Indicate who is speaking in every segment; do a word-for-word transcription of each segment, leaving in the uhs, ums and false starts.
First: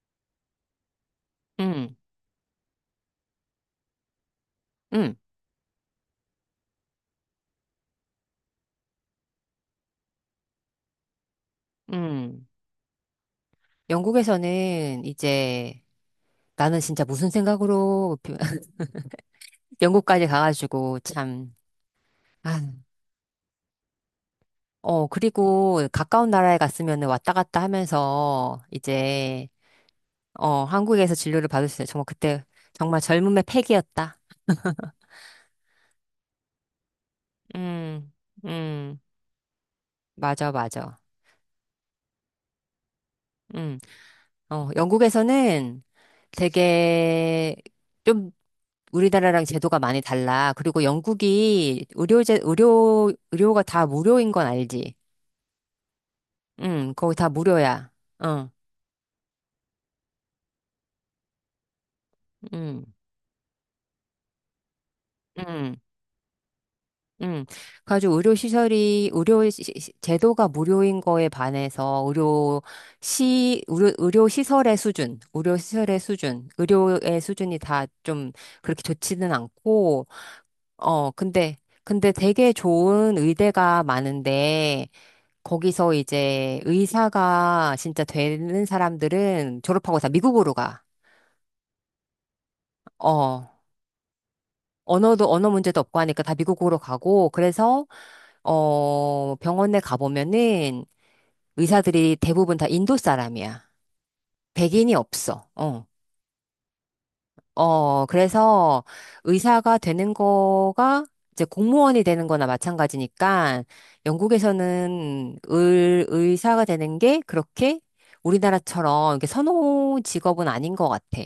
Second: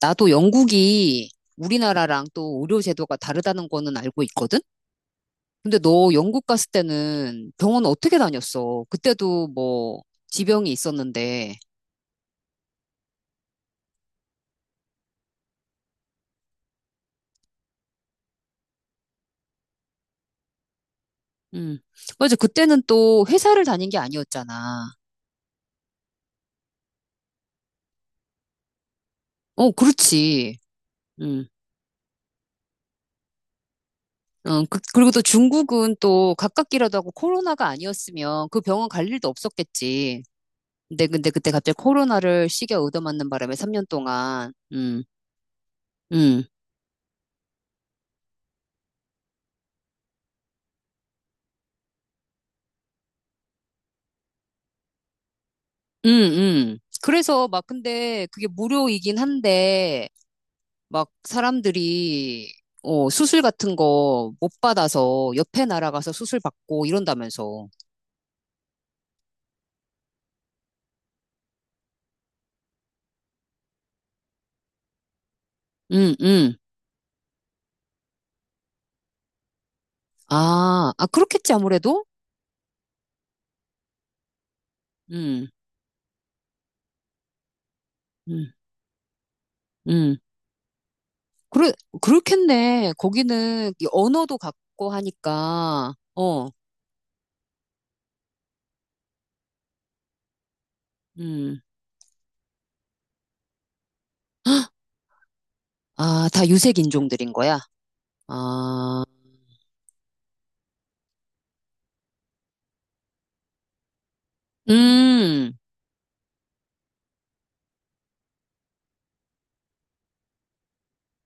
Speaker 1: 나도 영국이
Speaker 2: 응
Speaker 1: 우리나라랑 또 의료 제도가 다르다는 거는 알고 있거든?
Speaker 2: 응
Speaker 1: 근데 너 영국 갔을 때는 병원 어떻게 다녔어? 그때도 뭐 지병이 있었는데.
Speaker 2: 응. 영국에서는 이제 나는 진짜 무슨 생각으로 영국까지 가가지고 참,
Speaker 1: 음. 맞아.
Speaker 2: 아,
Speaker 1: 그때는 또 회사를 다닌 게 아니었잖아.
Speaker 2: 어, 그리고 가까운 나라에 갔으면 왔다 갔다 하면서 이제,
Speaker 1: 어, 그렇지.
Speaker 2: 어, 한국에서
Speaker 1: 음.
Speaker 2: 진료를 받을 수 있어요. 정말 그때 정말 젊음의 패기였다.
Speaker 1: 어, 그, 리고또 중국은 또 가깝기라도 하고 코로나가
Speaker 2: 음,
Speaker 1: 아니었으면 그 병원
Speaker 2: 음,
Speaker 1: 갈 일도 없었겠지.
Speaker 2: 맞아, 맞아.
Speaker 1: 근데 근데 그때 갑자기 코로나를 시계 얻어맞는 바람에
Speaker 2: 음,
Speaker 1: 삼 년 동안
Speaker 2: 어,
Speaker 1: 음.
Speaker 2: 영국에서는
Speaker 1: 음.
Speaker 2: 되게 좀 우리나라랑 제도가 많이 달라. 그리고 영국이 의료제, 의료, 의료가 다 무료인 건 알지?
Speaker 1: 음, 음.
Speaker 2: 응, 거기 다
Speaker 1: 그래서 막
Speaker 2: 무료야.
Speaker 1: 근데 그게
Speaker 2: 응,
Speaker 1: 무료이긴 한데 막 사람들이
Speaker 2: 응,
Speaker 1: 어, 수술 같은 거 못 받아서 옆에
Speaker 2: 응,
Speaker 1: 나라 가서 수술 받고
Speaker 2: 응.
Speaker 1: 이런다면서.
Speaker 2: 그래가지고 의료시설이, 의료 시- 시- 제도가 무료인 거에 반해서 의료 시, 의료, 의료시설의 수준, 의료시설의
Speaker 1: 음,
Speaker 2: 수준,
Speaker 1: 음.
Speaker 2: 의료의 수준이 다 좀 그렇게 좋지는 않고,
Speaker 1: 아, 아
Speaker 2: 어,
Speaker 1: 그렇겠지
Speaker 2: 근데,
Speaker 1: 아무래도.
Speaker 2: 근데 되게 좋은 의대가 많은데,
Speaker 1: 음,
Speaker 2: 거기서 이제 의사가 진짜
Speaker 1: 음,
Speaker 2: 되는 사람들은 졸업하고 다
Speaker 1: 음.
Speaker 2: 미국으로 가.
Speaker 1: 그래 그렇겠네.
Speaker 2: 어.
Speaker 1: 거기는 이 언어도 같고
Speaker 2: 언어도, 언어 문제도
Speaker 1: 하니까
Speaker 2: 없고 하니까 다
Speaker 1: 어,
Speaker 2: 미국으로 가고, 그래서, 어, 병원에 가보면은
Speaker 1: 음.
Speaker 2: 의사들이 대부분 다 인도 사람이야. 백인이 없어. 어.
Speaker 1: 아, 다 유색 인종들인 거야.
Speaker 2: 어, 그래서
Speaker 1: 아,
Speaker 2: 의사가 되는 거가 이제 공무원이 되는 거나 마찬가지니까 영국에서는
Speaker 1: 음,
Speaker 2: 의, 의사가 되는 게 그렇게 우리나라처럼 이렇게 선호 직업은 아닌 것 같아.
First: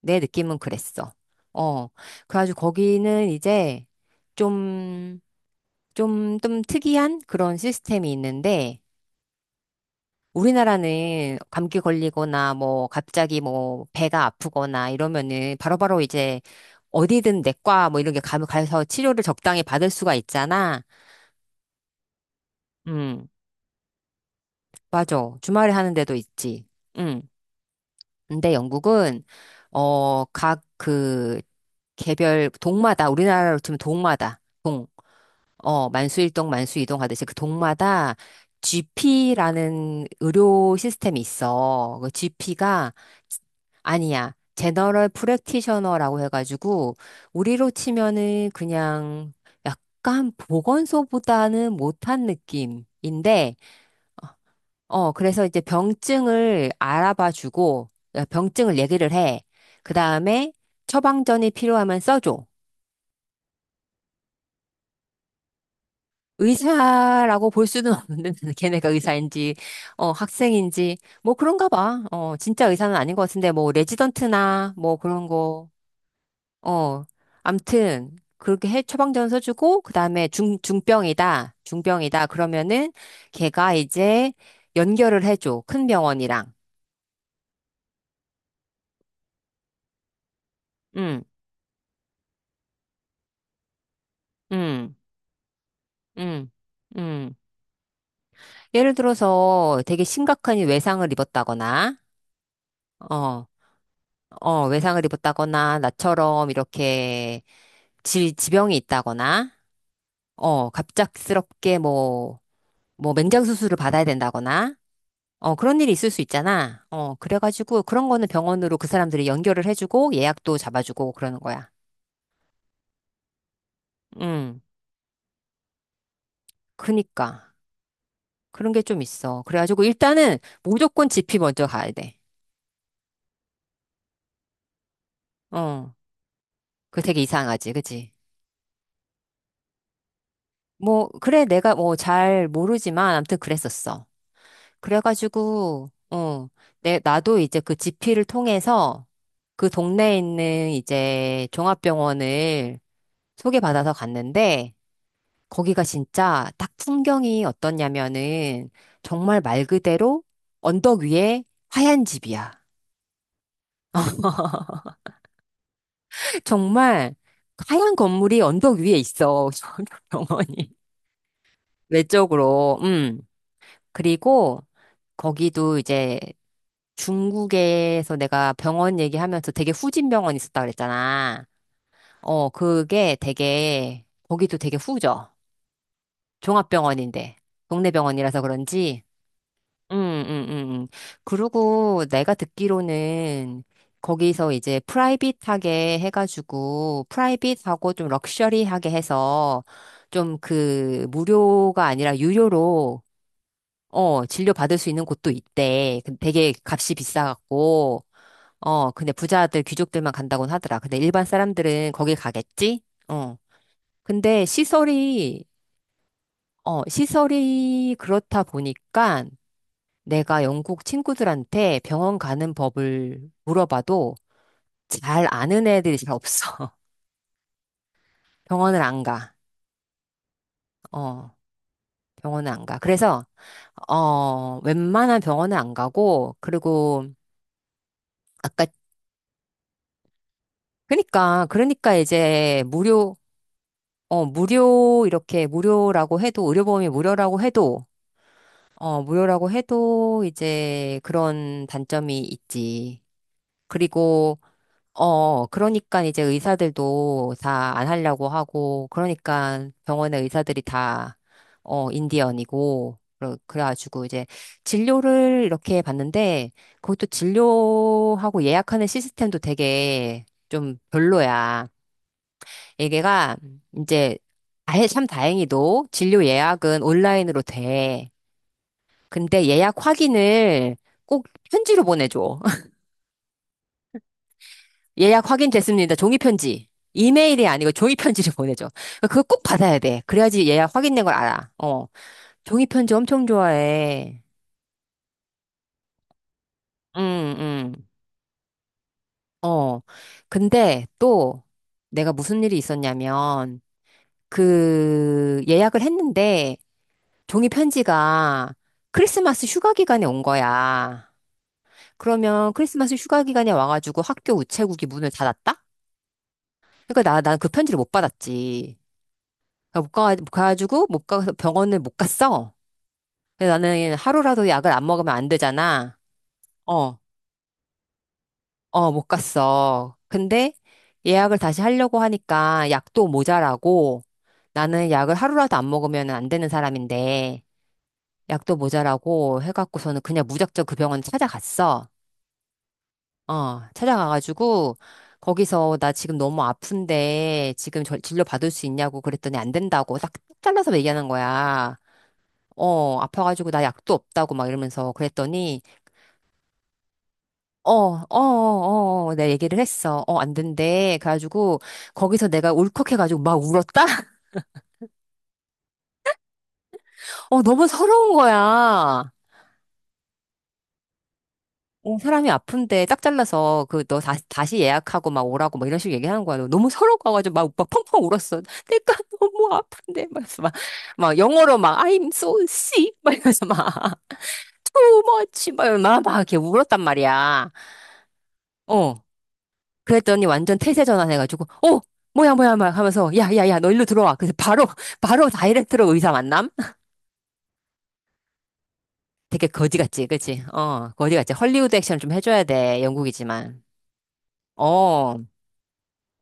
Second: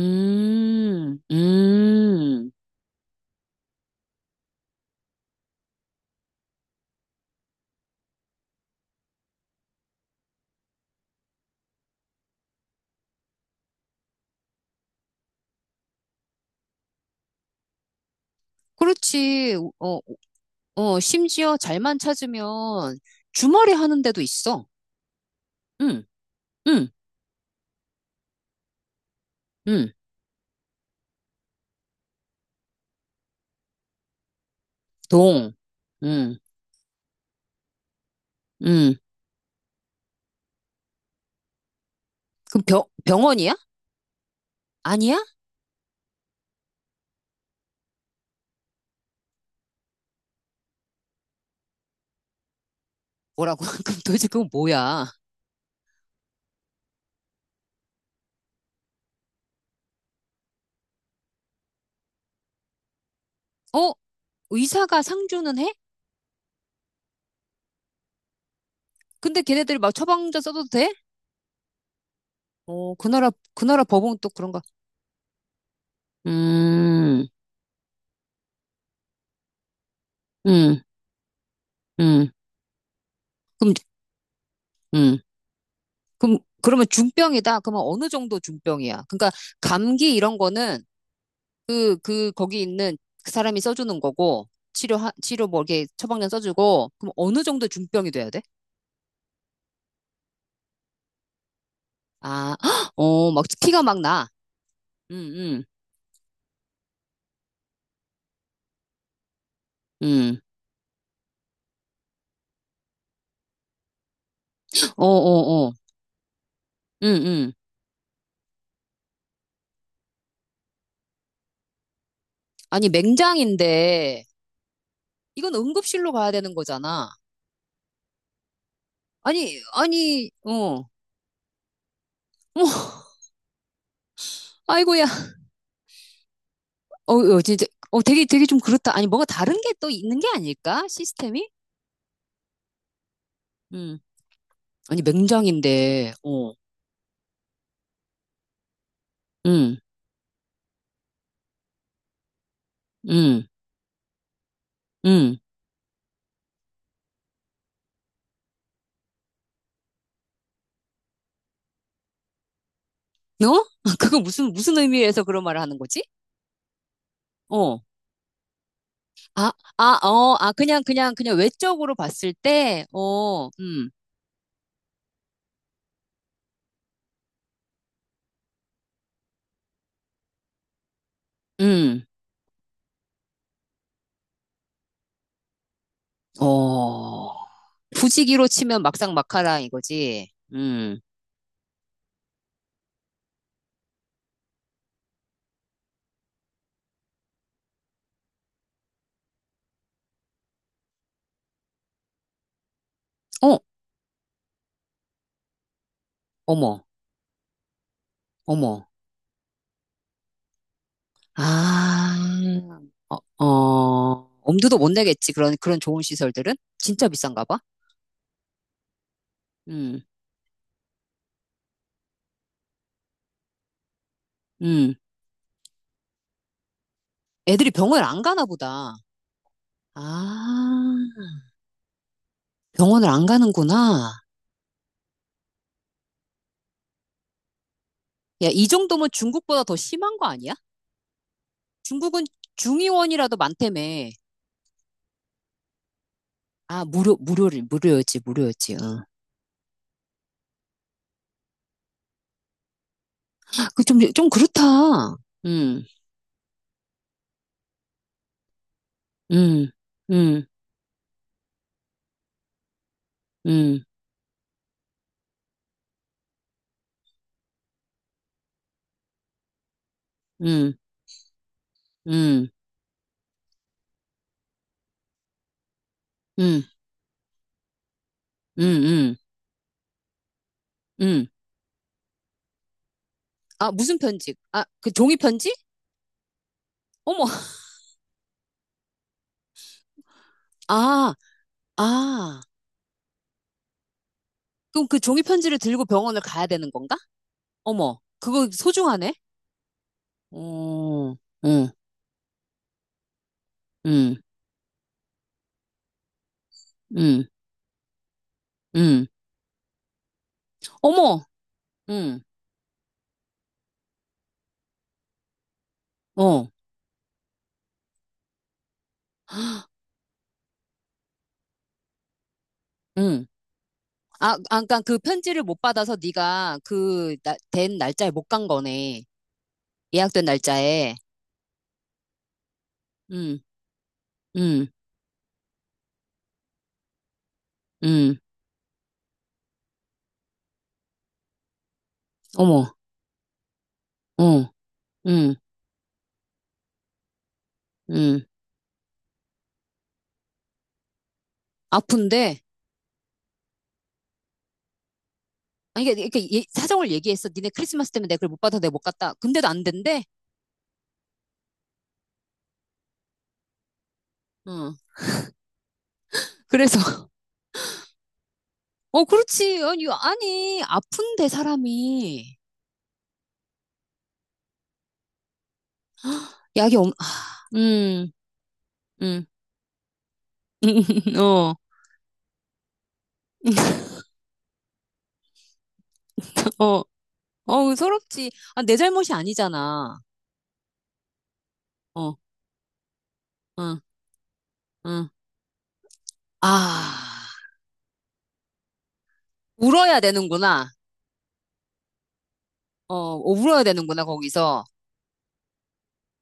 Speaker 2: 내 느낌은 그랬어. 어,
Speaker 1: 음.
Speaker 2: 그래가지고 거기는 이제 좀, 좀, 좀 특이한 그런 시스템이 있는데 우리나라는 감기 걸리거나 뭐 갑자기 뭐 배가 아프거나 이러면은 바로바로 이제 어디든 내과 뭐 이런 게 가- 가서 치료를
Speaker 1: 그렇지.
Speaker 2: 적당히 받을
Speaker 1: 어,
Speaker 2: 수가 있잖아.
Speaker 1: 어, 심지어 잘만 찾으면
Speaker 2: 음,
Speaker 1: 주말에 하는 데도 있어.
Speaker 2: 맞아. 주말에 하는
Speaker 1: 응,
Speaker 2: 데도 있지.
Speaker 1: 응,
Speaker 2: 음. 근데 영국은
Speaker 1: 응.
Speaker 2: 어, 각 그 개별 동마다 우리나라로 치면 동마다 동
Speaker 1: 동.
Speaker 2: 어,
Speaker 1: 응,
Speaker 2: 만수일동, 만수이동 하듯이 그 동마다
Speaker 1: 응.
Speaker 2: 지피라는 의료 시스템이 있어. 그
Speaker 1: 그럼 병,
Speaker 2: 지피가
Speaker 1: 병원이야?
Speaker 2: 아니야. 제너럴
Speaker 1: 아니야?
Speaker 2: 프랙티셔너라고 해가지고 우리로 치면은 그냥 약간 보건소보다는 못한 느낌인데
Speaker 1: 뭐라고? 그럼 도대체 그건 뭐야?
Speaker 2: 어, 그래서 이제 병증을 알아봐 주고 병증을 얘기를 해. 그다음에 처방전이 필요하면 써줘.
Speaker 1: 어, 의사가 상주는 해?
Speaker 2: 의사라고 볼 수는 없는데 걔네가
Speaker 1: 근데
Speaker 2: 의사인지
Speaker 1: 걔네들 막
Speaker 2: 어
Speaker 1: 처방전 써도 돼?
Speaker 2: 학생인지 뭐 그런가 봐. 어, 진짜 의사는
Speaker 1: 어, 그
Speaker 2: 아닌 것
Speaker 1: 나라,
Speaker 2: 같은데
Speaker 1: 그
Speaker 2: 뭐
Speaker 1: 나라 법은 또 그런가?
Speaker 2: 레지던트나 뭐 그런 거. 어,
Speaker 1: 음,
Speaker 2: 암튼 그렇게 해 처방전 써주고 그다음에 중
Speaker 1: 음,
Speaker 2: 중병이다 중병이다
Speaker 1: 음.
Speaker 2: 그러면은 걔가
Speaker 1: 그럼,
Speaker 2: 이제
Speaker 1: 음.
Speaker 2: 연결을 해줘 큰
Speaker 1: 그럼,
Speaker 2: 병원이랑.
Speaker 1: 그러면 중병이다? 그러면 어느 정도 중병이야? 그러니까 감기 이런 거는
Speaker 2: 음,
Speaker 1: 그, 그, 거기 있는 그 사람이 써주는 거고,
Speaker 2: 음,
Speaker 1: 치료, 치료 뭐 이렇게 처방전
Speaker 2: 음,
Speaker 1: 써주고, 그럼
Speaker 2: 음.
Speaker 1: 어느 정도 중병이 돼야 돼?
Speaker 2: 예를 들어서 되게 심각한 외상을 입었다거나,
Speaker 1: 아, 어, 막
Speaker 2: 어,
Speaker 1: 피가 막 나.
Speaker 2: 어, 외상을
Speaker 1: 응, 응,
Speaker 2: 입었다거나, 나처럼 이렇게 지, 병이 있다거나,
Speaker 1: 응.
Speaker 2: 어, 갑작스럽게 뭐, 뭐 맹장 수술을 받아야 된다거나,
Speaker 1: 어,
Speaker 2: 어,
Speaker 1: 어, 어.
Speaker 2: 그런 일이 있을 수 있잖아.
Speaker 1: 응,
Speaker 2: 어,
Speaker 1: 응.
Speaker 2: 그래가지고 그런 거는 병원으로 그 사람들이 연결을 해주고 예약도 잡아주고 그러는 거야.
Speaker 1: 아니, 맹장인데,
Speaker 2: 음,
Speaker 1: 이건 응급실로 가야 되는 거잖아.
Speaker 2: 그니까. 그런 게 좀 있어.
Speaker 1: 아니,
Speaker 2: 그래가지고
Speaker 1: 아니,
Speaker 2: 일단은
Speaker 1: 어, 어,
Speaker 2: 무조건 지피 먼저 가야 돼.
Speaker 1: 아이고야.
Speaker 2: 어, 그
Speaker 1: 어,
Speaker 2: 되게
Speaker 1: 어, 진짜,
Speaker 2: 이상하지,
Speaker 1: 어,
Speaker 2: 그치?
Speaker 1: 되게, 되게 좀 그렇다. 아니, 뭔가 다른 게 또 있는 게 아닐까?
Speaker 2: 뭐, 그래,
Speaker 1: 시스템이?
Speaker 2: 내가 뭐 잘 모르지만 아무튼
Speaker 1: 응.
Speaker 2: 그랬었어.
Speaker 1: 아니,
Speaker 2: 그래가지고,
Speaker 1: 맹장인데,
Speaker 2: 어,
Speaker 1: 어,
Speaker 2: 내, 나도 이제 그 지피를 통해서 그
Speaker 1: 응,
Speaker 2: 동네에 있는 이제 종합병원을
Speaker 1: 응,
Speaker 2: 소개받아서 갔는데,
Speaker 1: 응.
Speaker 2: 거기가 진짜 딱 풍경이 어떻냐면은, 정말 말 그대로 언덕 위에 하얀 집이야.
Speaker 1: 너? 그거 무슨, 무슨 의미에서 그런 말을 하는 거지?
Speaker 2: 정말
Speaker 1: 어.
Speaker 2: 하얀 건물이 언덕 위에 있어.
Speaker 1: 아, 아, 어, 아,
Speaker 2: 병원이.
Speaker 1: 그냥, 그냥, 그냥 외적으로 봤을
Speaker 2: 외적으로,
Speaker 1: 때,
Speaker 2: 음.
Speaker 1: 어, 음,
Speaker 2: 그리고 거기도 이제 중국에서 내가 병원 얘기하면서 되게 후진 병원 있었다 그랬잖아.
Speaker 1: 음,
Speaker 2: 어, 그게 되게, 거기도 되게 후져.
Speaker 1: 어.
Speaker 2: 종합병원인데. 동네 병원이라서
Speaker 1: 부지기로 치면
Speaker 2: 그런지.
Speaker 1: 막상 막하라
Speaker 2: 응,
Speaker 1: 이거지.
Speaker 2: 응, 응, 응.
Speaker 1: 음,
Speaker 2: 그리고 내가 듣기로는 거기서 이제 프라이빗하게 해가지고, 프라이빗하고 좀 럭셔리하게 해서 좀 그 무료가 아니라 유료로
Speaker 1: 어,
Speaker 2: 어, 진료 받을 수 있는 곳도 있대. 그 되게
Speaker 1: 어머,
Speaker 2: 값이 비싸갖고.
Speaker 1: 어머.
Speaker 2: 어, 근데 부자들, 귀족들만 간다곤 하더라. 근데 일반 사람들은 거길
Speaker 1: 아,
Speaker 2: 가겠지? 어.
Speaker 1: 어,
Speaker 2: 근데
Speaker 1: 엄두도 못 내겠지.
Speaker 2: 시설이,
Speaker 1: 그런, 그런 좋은 시설들은?
Speaker 2: 어,
Speaker 1: 진짜 비싼가 봐.
Speaker 2: 시설이 그렇다 보니까
Speaker 1: 음,
Speaker 2: 내가 영국 친구들한테 병원 가는 법을 물어봐도
Speaker 1: 음.
Speaker 2: 잘 아는 애들이 잘 없어.
Speaker 1: 애들이 병원을 안 가나
Speaker 2: 병원을
Speaker 1: 보다.
Speaker 2: 안 가.
Speaker 1: 아,
Speaker 2: 어, 병원을 안 가.
Speaker 1: 병원을
Speaker 2: 그래서,
Speaker 1: 안 가는구나.
Speaker 2: 어, 웬만한 병원은 안 가고, 그리고
Speaker 1: 야,
Speaker 2: 아까,
Speaker 1: 이 정도면 중국보다 더 심한 거 아니야?
Speaker 2: 그러니까, 그러니까
Speaker 1: 중국은
Speaker 2: 이제 무료,
Speaker 1: 중의원이라도 많다며.
Speaker 2: 어, 무료, 이렇게 무료라고 해도,
Speaker 1: 아,
Speaker 2: 의료보험이
Speaker 1: 무료,
Speaker 2: 무료라고
Speaker 1: 무료를,
Speaker 2: 해도,
Speaker 1: 무료였지, 무료였지.
Speaker 2: 어,
Speaker 1: 어.
Speaker 2: 무료라고 해도 이제 그런 단점이 있지.
Speaker 1: 아, 그 좀, 좀
Speaker 2: 그리고,
Speaker 1: 그렇다.
Speaker 2: 어,
Speaker 1: 음,
Speaker 2: 그러니까 이제 의사들도 다 안 하려고 하고, 그러니까
Speaker 1: 음,
Speaker 2: 병원의
Speaker 1: 음,
Speaker 2: 의사들이 다, 어, 인디언이고, 그래-
Speaker 1: 음,
Speaker 2: 그래가지고 이제 진료를 이렇게 봤는데, 그것도 진료하고 예약하는 시스템도 되게
Speaker 1: 음,
Speaker 2: 좀 별로야.
Speaker 1: 음,
Speaker 2: 얘가 이제, 아예 참 다행히도 진료
Speaker 1: 음,
Speaker 2: 예약은 온라인으로 돼.
Speaker 1: 음, 음,
Speaker 2: 근데 예약 확인을 꼭
Speaker 1: 음.
Speaker 2: 편지로 보내줘.
Speaker 1: 아, 무슨 편지? 아, 그 종이
Speaker 2: 예약
Speaker 1: 편지?
Speaker 2: 확인됐습니다. 종이 편지.
Speaker 1: 어머,
Speaker 2: 이메일이 아니고 종이 편지를 보내줘. 그거 꼭 받아야 돼. 그래야지 예약 확인된 걸
Speaker 1: 아,
Speaker 2: 알아. 어.
Speaker 1: 아.
Speaker 2: 종이 편지 엄청 좋아해.
Speaker 1: 그럼 그 종이 편지를 들고 병원을 가야 되는 건가?
Speaker 2: 응, 응.
Speaker 1: 어머, 그거 소중하네?
Speaker 2: 어. 근데
Speaker 1: 어,
Speaker 2: 또
Speaker 1: 응,
Speaker 2: 내가 무슨 일이 있었냐면
Speaker 1: 응,
Speaker 2: 그 예약을 했는데
Speaker 1: 응,
Speaker 2: 종이 편지가
Speaker 1: 응.
Speaker 2: 크리스마스 휴가 기간에 온 거야.
Speaker 1: 어머, 응,
Speaker 2: 그러면 크리스마스 휴가 기간에 와가지고 학교 우체국이 문을 닫았다?
Speaker 1: 어,
Speaker 2: 그러니까 나, 난 그 편지를 못 받았지. 그러니까 못 가, 못 가가지고, 못 가서 병원을 못 갔어.
Speaker 1: 응.
Speaker 2: 그래서 나는
Speaker 1: 아,
Speaker 2: 하루라도
Speaker 1: 아,
Speaker 2: 약을
Speaker 1: 그러니까
Speaker 2: 안
Speaker 1: 그
Speaker 2: 먹으면 안
Speaker 1: 편지를 못 받아서
Speaker 2: 되잖아.
Speaker 1: 네가
Speaker 2: 어,
Speaker 1: 그 된 날짜에 못 간
Speaker 2: 어, 못
Speaker 1: 거네.
Speaker 2: 갔어.
Speaker 1: 예약된
Speaker 2: 근데
Speaker 1: 날짜에.
Speaker 2: 예약을 다시 하려고 하니까 약도
Speaker 1: 응,
Speaker 2: 모자라고,
Speaker 1: 응,
Speaker 2: 나는 약을 하루라도 안 먹으면 안 되는 사람인데,
Speaker 1: 응.
Speaker 2: 약도 모자라고 해갖고서는 그냥 무작정 그 병원 찾아갔어.
Speaker 1: 어머,
Speaker 2: 어,
Speaker 1: 어,
Speaker 2: 찾아가가지고,
Speaker 1: 응,
Speaker 2: 거기서 나 지금 너무 아픈데, 지금 저- 진료
Speaker 1: 응.
Speaker 2: 받을 수 있냐고 그랬더니 안 된다고 딱 잘라서 얘기하는 거야.
Speaker 1: 아픈데.
Speaker 2: 어, 아파가지고 나 약도 없다고 막 이러면서 그랬더니,
Speaker 1: 아니, 이게 이렇게 예- 사정을 얘기했어. 니네
Speaker 2: 어,
Speaker 1: 크리스마스
Speaker 2: 어,
Speaker 1: 때문에
Speaker 2: 어,
Speaker 1: 내가 그걸 못 받아서 내가 못
Speaker 2: 어,
Speaker 1: 갔다.
Speaker 2: 어, 내
Speaker 1: 근데도
Speaker 2: 얘기를
Speaker 1: 안
Speaker 2: 했어.
Speaker 1: 된대.
Speaker 2: 어, 안 된대. 그래가지고, 거기서 내가 울컥해가지고 막 울었다?
Speaker 1: 응. 그래서
Speaker 2: 어, 너무 서러운
Speaker 1: 어,
Speaker 2: 거야.
Speaker 1: 그렇지. 아니, 아니 아픈데
Speaker 2: 어, 사람이
Speaker 1: 사람이
Speaker 2: 아픈데 딱 잘라서 그 너 다시, 다시 예약하고 막 오라고 막 이런 식으로 얘기하는 거야. 너 너무
Speaker 1: 약이 없. 아,
Speaker 2: 서러워가지고 막, 오빠 펑펑
Speaker 1: 음,
Speaker 2: 울었어. 내가
Speaker 1: 음.
Speaker 2: 너무 아픈데 막 이러면서 막, 막
Speaker 1: 어,
Speaker 2: 영어로 막 I'm so sick 막 이러면서 막 too much 막 이러면서 막, 막 이렇게 울었단
Speaker 1: 어,
Speaker 2: 말이야.
Speaker 1: 어, 서럽지. 아, 내
Speaker 2: 어,
Speaker 1: 잘못이 아니잖아.
Speaker 2: 그랬더니 완전 태세 전환해가지고 어,
Speaker 1: 어,
Speaker 2: 뭐야 뭐야 막 하면서 야야야 너
Speaker 1: 어,
Speaker 2: 일로 들어와. 그래서 바로
Speaker 1: 어.
Speaker 2: 바로 다이렉트로 의사 만남.
Speaker 1: 아,
Speaker 2: 되게 거지
Speaker 1: 울어야
Speaker 2: 같지, 그치?
Speaker 1: 되는구나.
Speaker 2: 어, 거지 같지. 헐리우드 액션 좀 해줘야 돼
Speaker 1: 어, 어,
Speaker 2: 영국이지만.
Speaker 1: 울어야 되는구나, 거기서.
Speaker 2: 어.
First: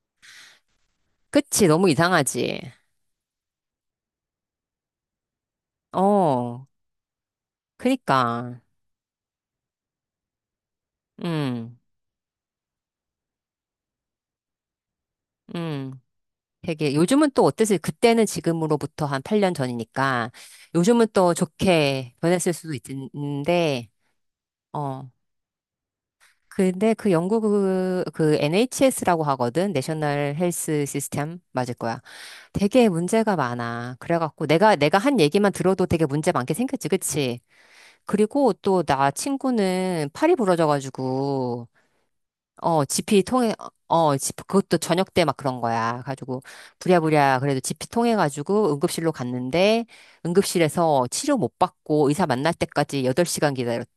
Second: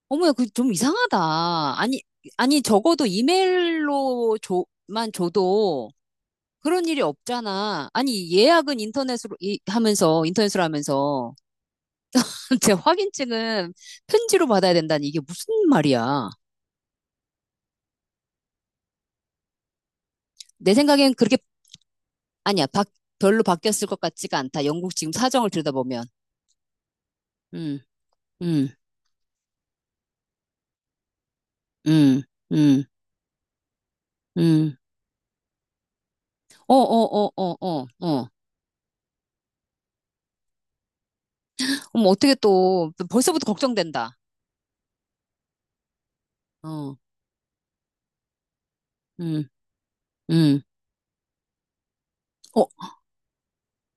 Speaker 1: 어머야, 그 좀 이상하다.
Speaker 2: 그치, 너무
Speaker 1: 아니,
Speaker 2: 이상하지.
Speaker 1: 아니, 적어도 이메일로 줘, 만 줘도
Speaker 2: 어,
Speaker 1: 그런 일이 없잖아. 아니,
Speaker 2: 그니까.
Speaker 1: 예약은 인터넷으로 이, 하면서, 인터넷으로 하면서.
Speaker 2: 음,
Speaker 1: 제 확인증은 편지로 받아야 된다니, 이게 무슨
Speaker 2: 음.
Speaker 1: 말이야.
Speaker 2: 되게, 요즘은 또 어땠을, 그때는 지금으로부터 한 팔 년 전이니까,
Speaker 1: 내
Speaker 2: 요즘은
Speaker 1: 생각엔
Speaker 2: 또
Speaker 1: 그렇게,
Speaker 2: 좋게 변했을
Speaker 1: 아니야,
Speaker 2: 수도
Speaker 1: 바, 별로
Speaker 2: 있는데,
Speaker 1: 바뀌었을 것 같지가 않다. 영국
Speaker 2: 어.
Speaker 1: 지금 사정을 들여다보면.
Speaker 2: 근데 그 영국
Speaker 1: 음,
Speaker 2: 그, 그
Speaker 1: 음,
Speaker 2: 엔에이치에스라고 하거든? 내셔널 헬스 시스템? 맞을 거야.
Speaker 1: 음, 음,
Speaker 2: 되게 문제가 많아. 그래갖고 내가,
Speaker 1: 음.
Speaker 2: 내가 한 얘기만 들어도 되게 문제 많게
Speaker 1: 어,
Speaker 2: 생겼지,
Speaker 1: 어, 어,
Speaker 2: 그치?
Speaker 1: 어, 어, 어.
Speaker 2: 그리고 또 나 친구는 팔이 부러져가지고,
Speaker 1: 어머, 어떻게
Speaker 2: 어,
Speaker 1: 또,
Speaker 2: 지피
Speaker 1: 벌써부터
Speaker 2: 통해, 어,
Speaker 1: 걱정된다.
Speaker 2: 지 그것도 저녁 때 막 그런 거야. 가지고,
Speaker 1: 어,
Speaker 2: 부랴부랴, 그래도 지피 통해가지고 응급실로
Speaker 1: 음,
Speaker 2: 갔는데,
Speaker 1: 음.
Speaker 2: 응급실에서 치료 못 받고 의사 만날
Speaker 1: 어,
Speaker 2: 때까지 여덟 시간 기다렸다.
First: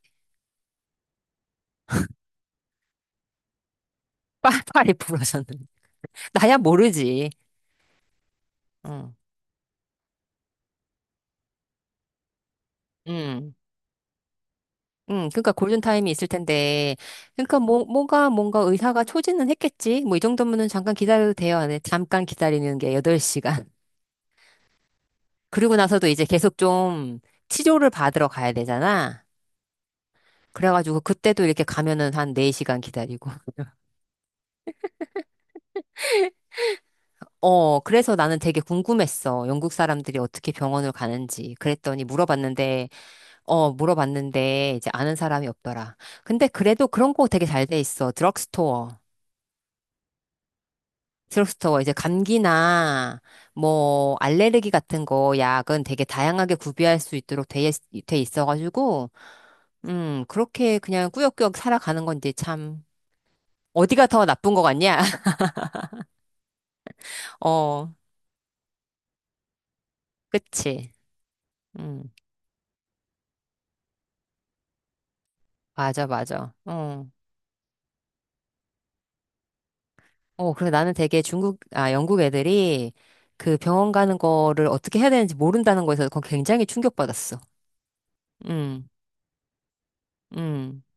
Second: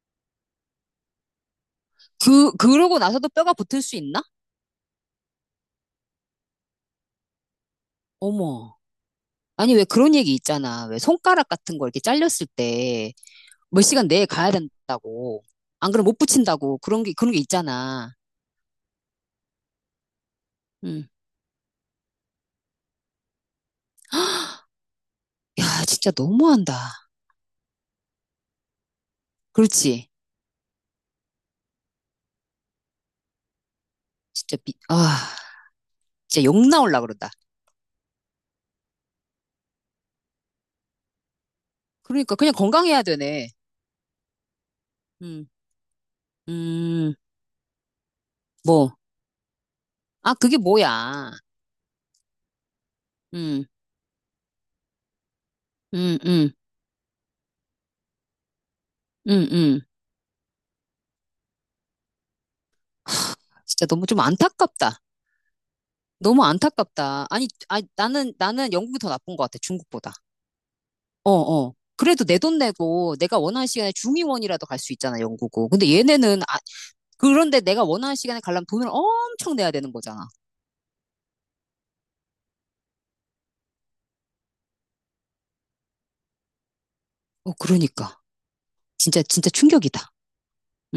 Speaker 1: 그, 그러고 나서도 뼈가 붙을 수 있나?
Speaker 2: 팔이 부러졌는데. 나야 모르지.
Speaker 1: 어머.
Speaker 2: 응,
Speaker 1: 아니, 왜 그런 얘기 있잖아. 왜 손가락 같은 거 이렇게 잘렸을 때
Speaker 2: 응,
Speaker 1: 몇 시간 내에 가야
Speaker 2: 응.
Speaker 1: 된다고.
Speaker 2: 그러니까
Speaker 1: 안 그러면
Speaker 2: 골든타임이
Speaker 1: 못
Speaker 2: 있을
Speaker 1: 붙인다고.
Speaker 2: 텐데.
Speaker 1: 그런 게, 그런 게
Speaker 2: 그러니까 뭐,
Speaker 1: 있잖아.
Speaker 2: 뭐가, 뭔가 의사가 초진은 했겠지. 뭐, 이 정도면은 잠깐
Speaker 1: 음.
Speaker 2: 기다려도 돼요. 근데 잠깐 기다리는 게 여덟 시간. 그리고
Speaker 1: 야,
Speaker 2: 나서도
Speaker 1: 진짜
Speaker 2: 이제 계속
Speaker 1: 너무한다.
Speaker 2: 좀 치료를 받으러 가야 되잖아.
Speaker 1: 그렇지.
Speaker 2: 그래가지고 그때도 이렇게 가면은 한 네 시간 기다리고.
Speaker 1: 진짜 미, 아, 진짜 욕 나올라 그러다.
Speaker 2: 어, 그래서 나는 되게 궁금했어. 영국 사람들이 어떻게 병원을 가는지. 그랬더니
Speaker 1: 그러니까 그냥
Speaker 2: 물어봤는데,
Speaker 1: 건강해야 되네.
Speaker 2: 어, 물어봤는데 이제 아는 사람이
Speaker 1: 음,
Speaker 2: 없더라. 근데 그래도 그런
Speaker 1: 음,
Speaker 2: 거 되게 잘 돼 있어. 드럭스토어.
Speaker 1: 뭐. 아, 그게 뭐야.
Speaker 2: 드럭스토어 이제 감기나
Speaker 1: 음,
Speaker 2: 뭐 알레르기 같은 거 약은 되게
Speaker 1: 음, 음,
Speaker 2: 다양하게 구비할 수 있도록 돼, 있- 돼 있어가지고,
Speaker 1: 음, 음.
Speaker 2: 음, 그렇게 그냥 꾸역꾸역 살아가는 건지 참
Speaker 1: 진짜 너무
Speaker 2: 어디가
Speaker 1: 좀
Speaker 2: 더 나쁜 거 같냐?
Speaker 1: 안타깝다. 너무 안타깝다. 아니, 아
Speaker 2: 어,
Speaker 1: 나는, 나는 영국이 더 나쁜 것 같아, 중국보다.
Speaker 2: 그치.
Speaker 1: 어, 어.
Speaker 2: 음.
Speaker 1: 그래도 내 돈 내고 내가 원하는 시간에 중의원이라도 갈 수 있잖아, 영국은. 근데
Speaker 2: 맞아,
Speaker 1: 얘네는,
Speaker 2: 맞아.
Speaker 1: 아,
Speaker 2: 어.
Speaker 1: 그런데 내가 원하는 시간에 가려면 돈을 엄청 내야 되는 거잖아.
Speaker 2: 어, 그래서 나는 되게 중국, 아, 영국 애들이 그 병원 가는 거를 어떻게 해야 되는지 모른다는 거에서 그건 굉장히 충격받았어.
Speaker 1: 어, 그러니까.
Speaker 2: 음,
Speaker 1: 진짜, 진짜 충격이다.
Speaker 2: 음.
Speaker 1: 음.